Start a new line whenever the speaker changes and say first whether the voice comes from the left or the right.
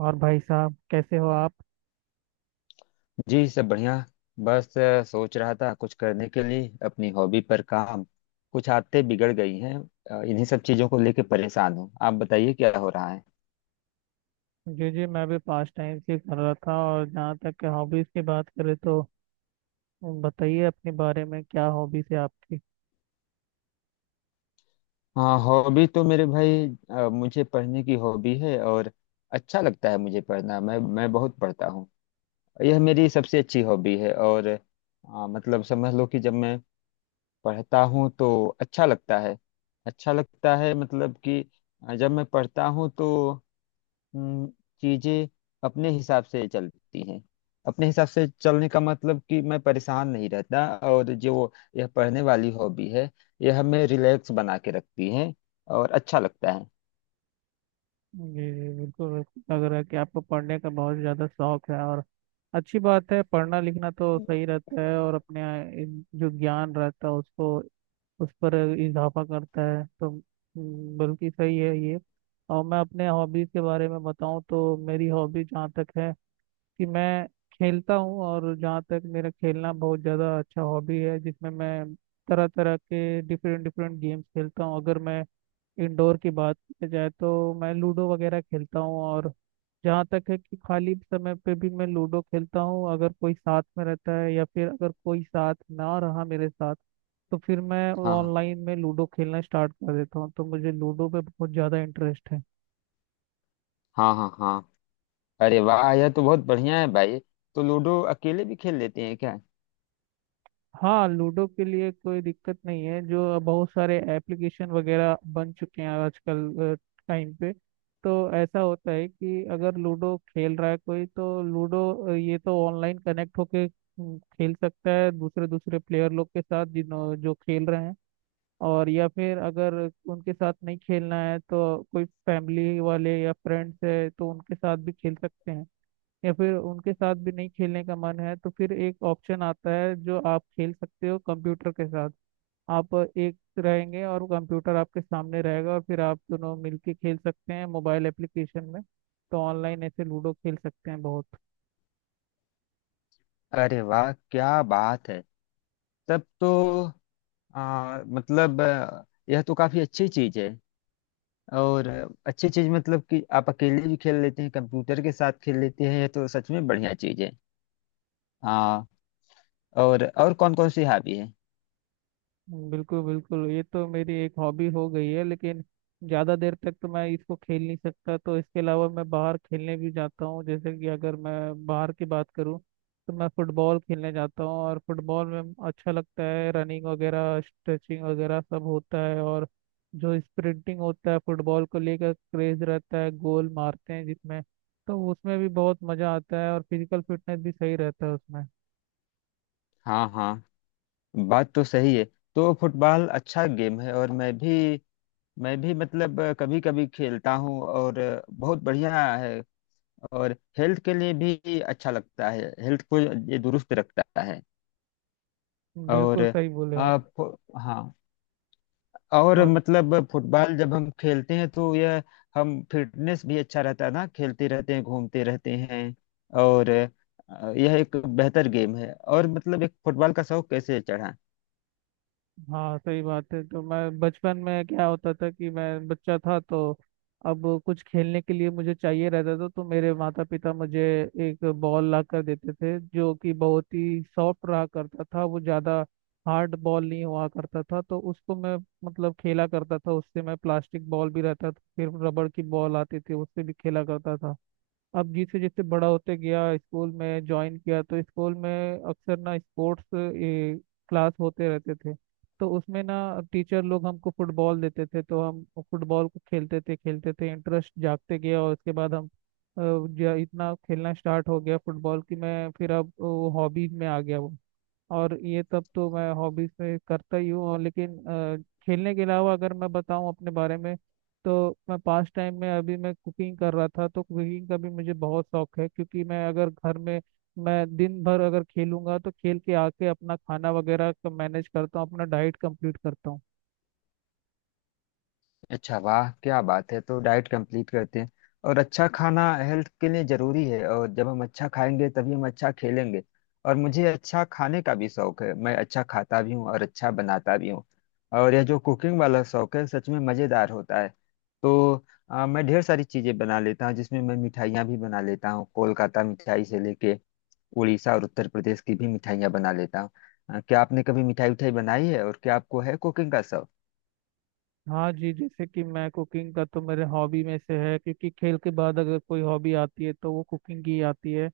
right: और भाई साहब कैसे हो आप?
left: जी, सब बढ़िया। बस सोच रहा था कुछ करने के लिए, अपनी हॉबी पर काम। कुछ आदतें बिगड़ गई हैं। इन्हीं सब चीजों को लेके परेशान हूँ। आप बताइए, क्या हो रहा है?
right: जी जी, मैं भी पास टाइम से कर रहा था, और जहाँ तक के हॉबीज की बात करें तो बताइए अपने बारे में क्या हॉबीज है आपकी?
left: हाँ, हॉबी तो मेरे भाई, मुझे पढ़ने की हॉबी है। और अच्छा लगता है मुझे पढ़ना, मैं बहुत पढ़ता हूँ। यह मेरी सबसे अच्छी हॉबी है। और मतलब समझ लो कि जब मैं पढ़ता हूँ तो अच्छा लगता है। अच्छा लगता है, मतलब कि जब मैं पढ़ता हूँ तो हम्म, चीजें अपने हिसाब से चलती हैं। अपने हिसाब से चलने का मतलब कि मैं परेशान नहीं रहता। और जो यह पढ़ने वाली हॉबी है, यह हमें रिलैक्स बना के रखती है, और अच्छा लगता है।
right: जी जी, बिल्कुल बिल्कुल, लग रहा है कि आपको पढ़ने का बहुत ज़्यादा शौक है। और अच्छी बात है, पढ़ना लिखना तो सही रहता है, और अपने जो ज्ञान रहता है उसको उस पर इजाफा करता है। तो बल्कि सही है ये। और मैं अपने हॉबीज के बारे में बताऊं तो मेरी हॉबी जहाँ तक है कि मैं खेलता हूँ। और जहाँ तक मेरा खेलना बहुत ज़्यादा अच्छा हॉबी है, जिसमें मैं तरह तरह के डिफरेंट डिफरेंट गेम्स खेलता हूँ। अगर मैं इंडोर की बात की जाए तो मैं लूडो वगैरह खेलता हूँ, और जहाँ तक है कि खाली समय पे भी मैं लूडो खेलता हूँ। अगर कोई साथ में रहता है, या फिर अगर कोई साथ ना रहा मेरे साथ तो फिर मैं
left: हाँ,
right: ऑनलाइन में लूडो खेलना स्टार्ट कर देता हूँ। तो मुझे लूडो पे बहुत ज़्यादा इंटरेस्ट है।
left: हाँ, हाँ, हाँ। अरे वाह, यह तो बहुत बढ़िया है भाई। तो लूडो अकेले भी खेल लेते हैं क्या?
right: हाँ, लूडो के लिए कोई दिक्कत नहीं है, जो बहुत सारे एप्लीकेशन वगैरह बन चुके हैं आजकल टाइम पे। तो ऐसा होता है कि अगर लूडो खेल रहा है कोई तो लूडो ये तो ऑनलाइन कनेक्ट होके खेल सकता है दूसरे दूसरे प्लेयर लोग के साथ जिन्हों जो खेल रहे हैं। और या फिर अगर उनके साथ नहीं खेलना है तो कोई फैमिली वाले या फ्रेंड्स है तो उनके साथ भी खेल सकते हैं। या फिर उनके साथ भी नहीं खेलने का मन है तो फिर एक ऑप्शन आता है, जो आप खेल सकते हो कंप्यूटर के साथ। आप एक रहेंगे और कंप्यूटर आपके सामने रहेगा, और फिर आप दोनों मिलके खेल सकते हैं मोबाइल एप्लीकेशन में। तो ऑनलाइन ऐसे लूडो खेल सकते हैं बहुत।
left: अरे वाह, क्या बात है! तब तो मतलब यह तो काफी अच्छी चीज है। और अच्छी चीज मतलब कि आप अकेले भी खेल लेते हैं, कंप्यूटर के साथ खेल लेते हैं, ये तो सच में बढ़िया चीज है। हाँ। और कौन कौन सी हॉबी है?
right: बिल्कुल बिल्कुल, ये तो मेरी एक हॉबी हो गई है, लेकिन ज़्यादा देर तक तो मैं इसको खेल नहीं सकता। तो इसके अलावा मैं बाहर खेलने भी जाता हूँ, जैसे कि अगर मैं बाहर की बात करूँ तो मैं फुटबॉल खेलने जाता हूँ। और फुटबॉल में अच्छा लगता है, रनिंग वगैरह स्ट्रेचिंग वगैरह सब होता है। और जो स्प्रिंटिंग होता है फुटबॉल को लेकर क्रेज रहता है, गोल मारते हैं जिसमें, तो उसमें भी बहुत मज़ा आता है। और फिजिकल फिटनेस भी सही रहता है उसमें।
left: हाँ, हाँ, बात तो सही है। तो फुटबॉल अच्छा गेम है, और मैं भी मतलब कभी कभी खेलता हूँ। और बहुत बढ़िया है। और हेल्थ के लिए भी अच्छा लगता है, हेल्थ को ये दुरुस्त रखता है। और
right: बिल्कुल सही बोले आप।
left: आप। हाँ। और
right: और
left: मतलब फुटबॉल जब हम खेलते हैं तो यह, हम फिटनेस भी अच्छा रहता है ना, खेलते रहते हैं, घूमते रहते हैं। और यह एक बेहतर गेम है। और मतलब, एक फुटबॉल का शौक कैसे चढ़ा?
right: हाँ, सही बात है। तो मैं बचपन में क्या होता था कि मैं बच्चा था तो अब कुछ खेलने के लिए मुझे चाहिए रहता था, तो मेरे माता पिता मुझे एक बॉल ला कर देते थे, जो कि बहुत ही सॉफ्ट रहा करता था, वो ज़्यादा हार्ड बॉल नहीं हुआ करता था। तो उसको मैं मतलब खेला करता था, उससे मैं प्लास्टिक बॉल भी रहता था, फिर रबड़ की बॉल आती थी, उससे भी खेला करता था। अब जैसे जैसे बड़ा होते गया, स्कूल में ज्वाइन किया, तो स्कूल में अक्सर ना स्पोर्ट्स क्लास होते रहते थे, तो उसमें ना टीचर लोग हमको फुटबॉल देते थे, तो हम फुटबॉल को खेलते थे खेलते थे, इंटरेस्ट जागते गया, और उसके बाद हम इतना खेलना स्टार्ट हो गया फुटबॉल की, मैं फिर अब वो हॉबीज में आ गया वो। और ये सब तो मैं हॉबीज में करता ही हूँ और, लेकिन खेलने के अलावा अगर मैं बताऊँ अपने बारे में तो मैं पास टाइम में अभी मैं कुकिंग कर रहा था, तो कुकिंग का भी मुझे बहुत शौक है। क्योंकि मैं अगर घर में मैं दिन भर अगर खेलूंगा तो खेल के आके अपना खाना वगैरह मैनेज करता हूँ, अपना डाइट कंप्लीट करता हूँ।
left: अच्छा, वाह क्या बात है! तो डाइट कंप्लीट करते हैं, और अच्छा खाना हेल्थ के लिए जरूरी है। और जब हम अच्छा खाएंगे, तभी हम अच्छा खेलेंगे। और मुझे अच्छा खाने का भी शौक है, मैं अच्छा खाता भी हूँ और अच्छा बनाता भी हूँ। और यह जो कुकिंग वाला शौक है, सच में मज़ेदार होता है। तो मैं ढेर सारी चीज़ें बना लेता हूँ, जिसमें मैं मिठाइयाँ भी बना लेता हूँ। कोलकाता मिठाई से लेके उड़ीसा और उत्तर प्रदेश की भी मिठाइयाँ बना लेता हूँ। क्या आपने कभी मिठाई उठाई बनाई है, और क्या आपको है कुकिंग का शौक?
right: हाँ जी, जैसे कि मैं कुकिंग का तो मेरे हॉबी में से है, क्योंकि खेल के बाद अगर कोई हॉबी आती है तो वो कुकिंग ही आती है।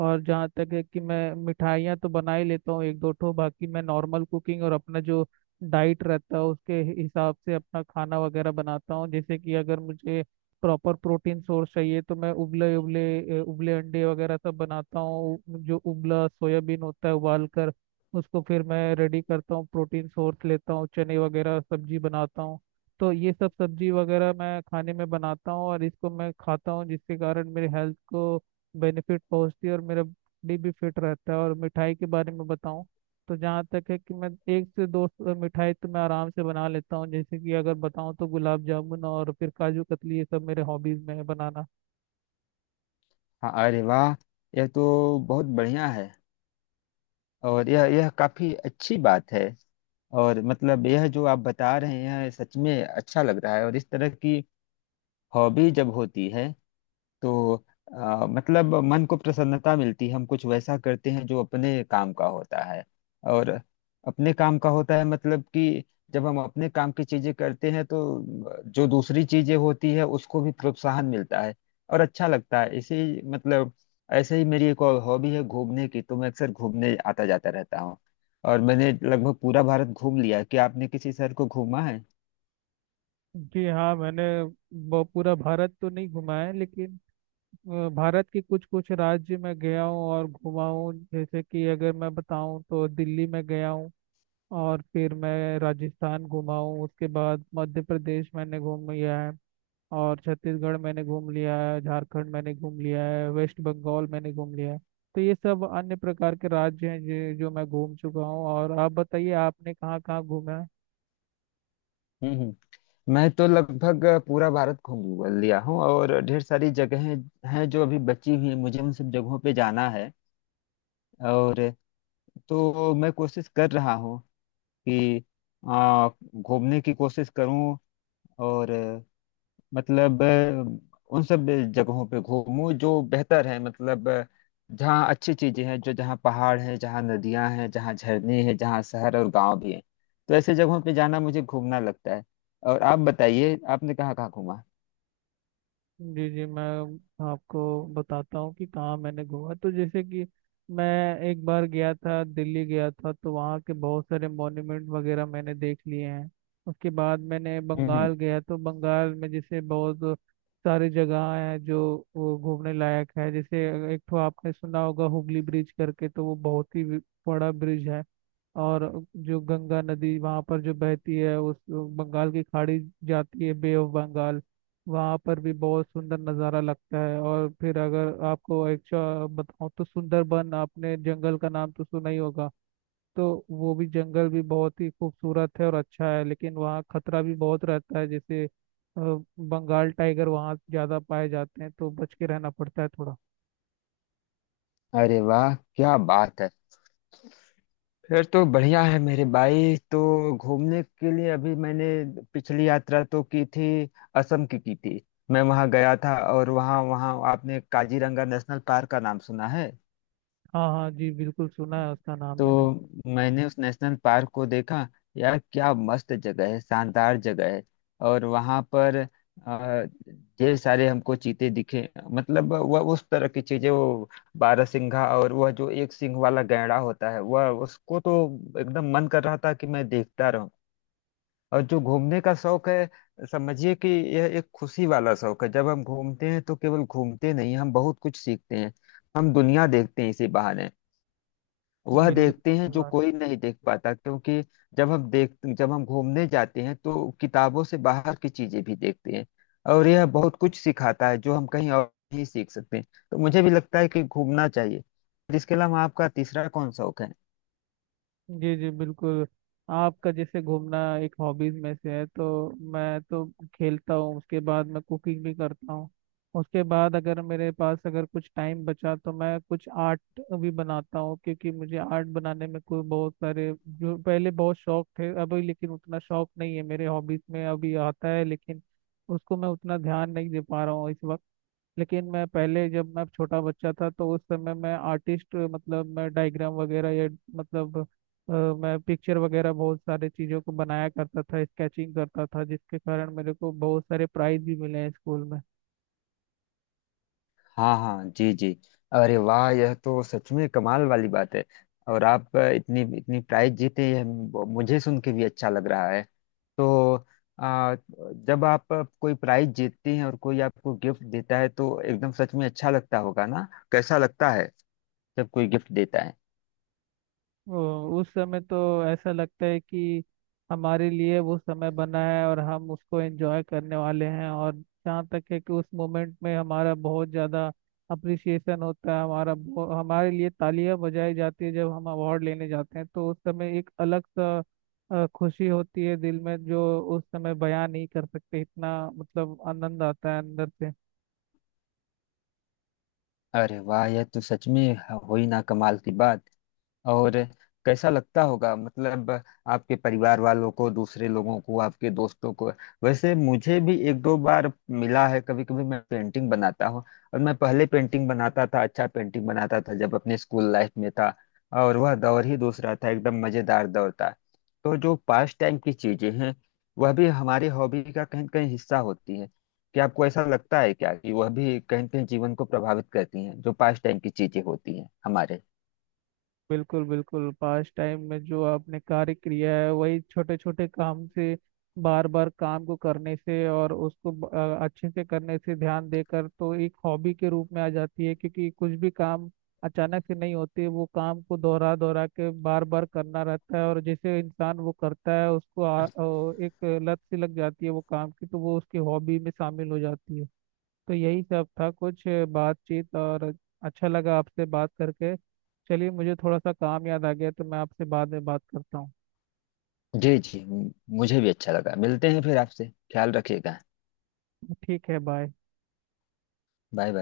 right: और जहाँ तक है कि मैं मिठाइयाँ तो बना ही लेता हूँ एक दो ठो, बाकी मैं नॉर्मल कुकिंग और अपना जो डाइट रहता है उसके हिसाब से अपना खाना वगैरह बनाता हूँ। जैसे कि अगर मुझे प्रॉपर प्रोटीन सोर्स चाहिए तो मैं उबले उबले अ, उबले अंडे वगैरह सब बनाता हूँ। जो उबला सोयाबीन होता है उबाल कर उसको फिर मैं रेडी करता हूँ, प्रोटीन सोर्स लेता हूँ, चने वगैरह सब्जी बनाता हूँ। तो ये सब सब्जी वगैरह मैं खाने में बनाता हूँ और इसको मैं खाता हूँ जिसके कारण मेरे हेल्थ को बेनिफिट पहुँचती है और मेरा बॉडी भी फिट रहता है। और मिठाई के बारे में बताऊँ तो जहाँ तक है कि मैं एक से दो मिठाई तो मैं आराम से बना लेता हूँ। जैसे कि अगर बताऊँ तो गुलाब जामुन और फिर काजू कतली, ये सब मेरे हॉबीज में है बनाना।
left: हाँ, अरे वाह, यह तो बहुत बढ़िया है। और यह काफी अच्छी बात है। और मतलब यह जो आप बता रहे हैं, सच में अच्छा लग रहा है। और इस तरह की हॉबी जब होती है तो मतलब मन को प्रसन्नता मिलती है। हम कुछ वैसा करते हैं जो अपने काम का होता है। और अपने काम का होता है मतलब कि जब हम अपने काम की चीजें करते हैं तो जो दूसरी चीजें होती है, उसको भी प्रोत्साहन मिलता है, और अच्छा लगता है। इसी मतलब ऐसे ही मेरी एक और हॉबी है घूमने की। तो मैं अक्सर घूमने आता जाता रहता हूँ। और मैंने लगभग पूरा भारत घूम लिया है। क्या आपने किसी शहर को घूमा है?
right: जी हाँ, मैंने पूरा भारत तो नहीं घुमा है, लेकिन भारत के कुछ कुछ राज्य में गया हूँ और घुमा हूँ। जैसे कि अगर मैं बताऊँ तो दिल्ली में गया हूँ, और फिर मैं राजस्थान घुमा हूँ, उसके बाद मध्य प्रदेश मैंने घूम लिया है, और छत्तीसगढ़ मैंने घूम लिया है, झारखंड मैंने घूम लिया है, वेस्ट बंगाल मैंने घूम लिया है। तो ये सब अन्य प्रकार के राज्य हैं जो जो मैं घूम चुका हूँ। और आप बताइए आपने कहाँ कहाँ घूमा है?
left: हम्म, मैं तो लगभग पूरा भारत घूम लिया हूँ, और ढेर सारी जगहें हैं जो अभी बची हुई हैं, मुझे उन सब जगहों पे जाना है। और तो मैं कोशिश कर रहा हूँ कि आ, घूमने की कोशिश करूँ। और मतलब उन सब जगहों पे घूमूं जो बेहतर है, मतलब जहाँ अच्छी चीजें हैं, जो जहाँ पहाड़ हैं, जहाँ नदियां हैं, जहाँ झरने हैं, जहाँ शहर और गांव भी हैं। तो ऐसे जगहों पे जाना मुझे घूमना लगता है। और आप बताइए, आपने कहाँ कहाँ घूमा?
right: जी जी, मैं आपको बताता हूँ कि कहाँ मैंने घूमा। तो जैसे कि मैं एक बार गया था, दिल्ली गया था, तो वहाँ के बहुत सारे मॉन्यूमेंट वगैरह मैंने देख लिए हैं। उसके बाद मैंने
left: हम्म,
right: बंगाल गया, तो बंगाल में जैसे बहुत सारी जगह है जो वो घूमने लायक है। जैसे एक तो आपने सुना होगा हुगली ब्रिज करके, तो वो बहुत ही बड़ा ब्रिज है। और जो गंगा नदी वहाँ पर जो बहती है उस बंगाल की खाड़ी जाती है बे ऑफ बंगाल, वहाँ पर भी बहुत सुंदर नज़ारा लगता है। और फिर अगर आपको एक्चुअल बताऊँ तो सुंदरबन, आपने जंगल का नाम तो सुना ही होगा, तो वो भी जंगल भी बहुत ही खूबसूरत है और अच्छा है, लेकिन वहाँ खतरा भी बहुत रहता है। जैसे बंगाल टाइगर वहाँ ज़्यादा पाए जाते हैं, तो बच के रहना पड़ता है थोड़ा।
left: अरे वाह, क्या बात है! फिर तो बढ़िया है मेरे भाई। तो घूमने के लिए, अभी मैंने पिछली यात्रा तो की थी, असम की थी। मैं वहां गया था। और वहां वहां, आपने काजीरंगा नेशनल पार्क का नाम सुना है?
right: हाँ हाँ जी, बिल्कुल सुना है उसका नाम मैंने।
left: तो मैंने उस नेशनल पार्क को देखा। यार क्या मस्त जगह है, शानदार जगह है। और वहां पर अ, ढेर सारे हमको चीते दिखे, मतलब वह उस तरह की चीजें, वो बारहसिंघा, और वह जो एक सिंह वाला गैंडा होता है, वह, उसको तो एकदम मन कर रहा था कि मैं देखता रहूं। और जो घूमने का शौक है, समझिए कि यह एक खुशी वाला शौक है। जब हम घूमते हैं तो केवल घूमते नहीं, हम बहुत कुछ सीखते हैं। हम दुनिया देखते हैं इसी बहाने। वह
right: बिल्कुल।
left: देखते हैं जो कोई नहीं देख पाता, क्योंकि जब हम घूमने जाते हैं तो किताबों से बाहर की चीजें भी देखते हैं। और यह बहुत कुछ सिखाता है, जो हम कहीं और नहीं सीख सकते हैं। तो मुझे भी लगता है कि घूमना चाहिए। इसके अलावा आपका तीसरा कौन शौक है?
right: जी जी बिल्कुल, आपका जैसे घूमना एक हॉबीज में से है, तो मैं तो खेलता हूँ, उसके बाद मैं कुकिंग भी करता हूँ, उसके बाद अगर मेरे पास अगर कुछ टाइम बचा तो मैं कुछ आर्ट भी बनाता हूँ। क्योंकि मुझे आर्ट बनाने में कोई बहुत सारे जो पहले बहुत शौक थे अभी, लेकिन उतना शौक नहीं है, मेरे हॉबीज में अभी आता है लेकिन उसको मैं उतना ध्यान नहीं दे पा रहा हूँ इस वक्त। लेकिन मैं पहले जब मैं छोटा बच्चा था तो उस समय मैं आर्टिस्ट मतलब मैं डायग्राम वगैरह, या मतलब मैं पिक्चर वगैरह बहुत सारे चीज़ों को बनाया करता था, स्केचिंग करता था, जिसके कारण मेरे को बहुत सारे प्राइज भी मिले हैं स्कूल में।
left: हाँ, हाँ, जी जी। अरे वाह, यह तो सच में कमाल वाली बात है। और आप इतनी इतनी प्राइज जीते, यह मुझे सुन के भी अच्छा लग रहा है। तो आ, जब आप कोई प्राइज जीतती हैं और कोई आपको गिफ्ट देता है, तो एकदम सच में अच्छा लगता होगा ना? कैसा लगता है जब कोई गिफ्ट देता है?
right: उस समय तो ऐसा लगता है कि हमारे लिए वो समय बना है और हम उसको एंजॉय करने वाले हैं। और जहाँ तक है कि उस मोमेंट में हमारा बहुत ज़्यादा अप्रिसिएशन होता है, हमारे लिए तालियां बजाई जाती है जब हम अवार्ड लेने जाते हैं। तो उस समय एक अलग सा खुशी होती है दिल में, जो उस समय बयां नहीं कर सकते, इतना मतलब आनंद आता है अंदर से।
left: अरे वाह, यह तो सच में, हो ही ना कमाल की बात। और कैसा लगता होगा, मतलब आपके परिवार वालों को, दूसरे लोगों को, आपके दोस्तों को। वैसे मुझे भी एक दो बार मिला है, कभी कभी मैं पेंटिंग बनाता हूँ। और मैं पहले पेंटिंग बनाता था, अच्छा पेंटिंग बनाता था, जब अपने स्कूल लाइफ में था। और वह दौर ही दूसरा था, एकदम मजेदार दौर था। तो जो पास टाइम की चीजें हैं, वह भी हमारी हॉबी का कहीं न कहीं हिस्सा होती है। क्या आपको ऐसा लगता है क्या कि वह भी कहीं न कहीं जीवन को प्रभावित करती हैं, जो पास टाइम की चीजें होती हैं हमारे?
right: बिल्कुल बिल्कुल, पास टाइम में जो आपने कार्य किया है वही छोटे छोटे काम से बार बार काम को करने से, और उसको अच्छे से करने से, ध्यान देकर, तो एक हॉबी के रूप में आ जाती है। क्योंकि कुछ भी काम अचानक से नहीं होते, वो काम को दोहरा दोहरा के बार बार करना रहता है। और जैसे इंसान वो करता है उसको एक लत सी लग जाती है वो काम की, तो वो उसकी हॉबी में शामिल हो जाती है। तो यही सब था कुछ बातचीत, और अच्छा लगा आपसे बात करके। चलिए, मुझे थोड़ा सा काम याद आ गया, तो मैं आपसे बाद में बात करता हूँ।
left: जी जी। मुझे भी अच्छा लगा, मिलते हैं फिर आपसे। ख्याल रखिएगा।
right: ठीक है, बाय।
left: Bye, bye.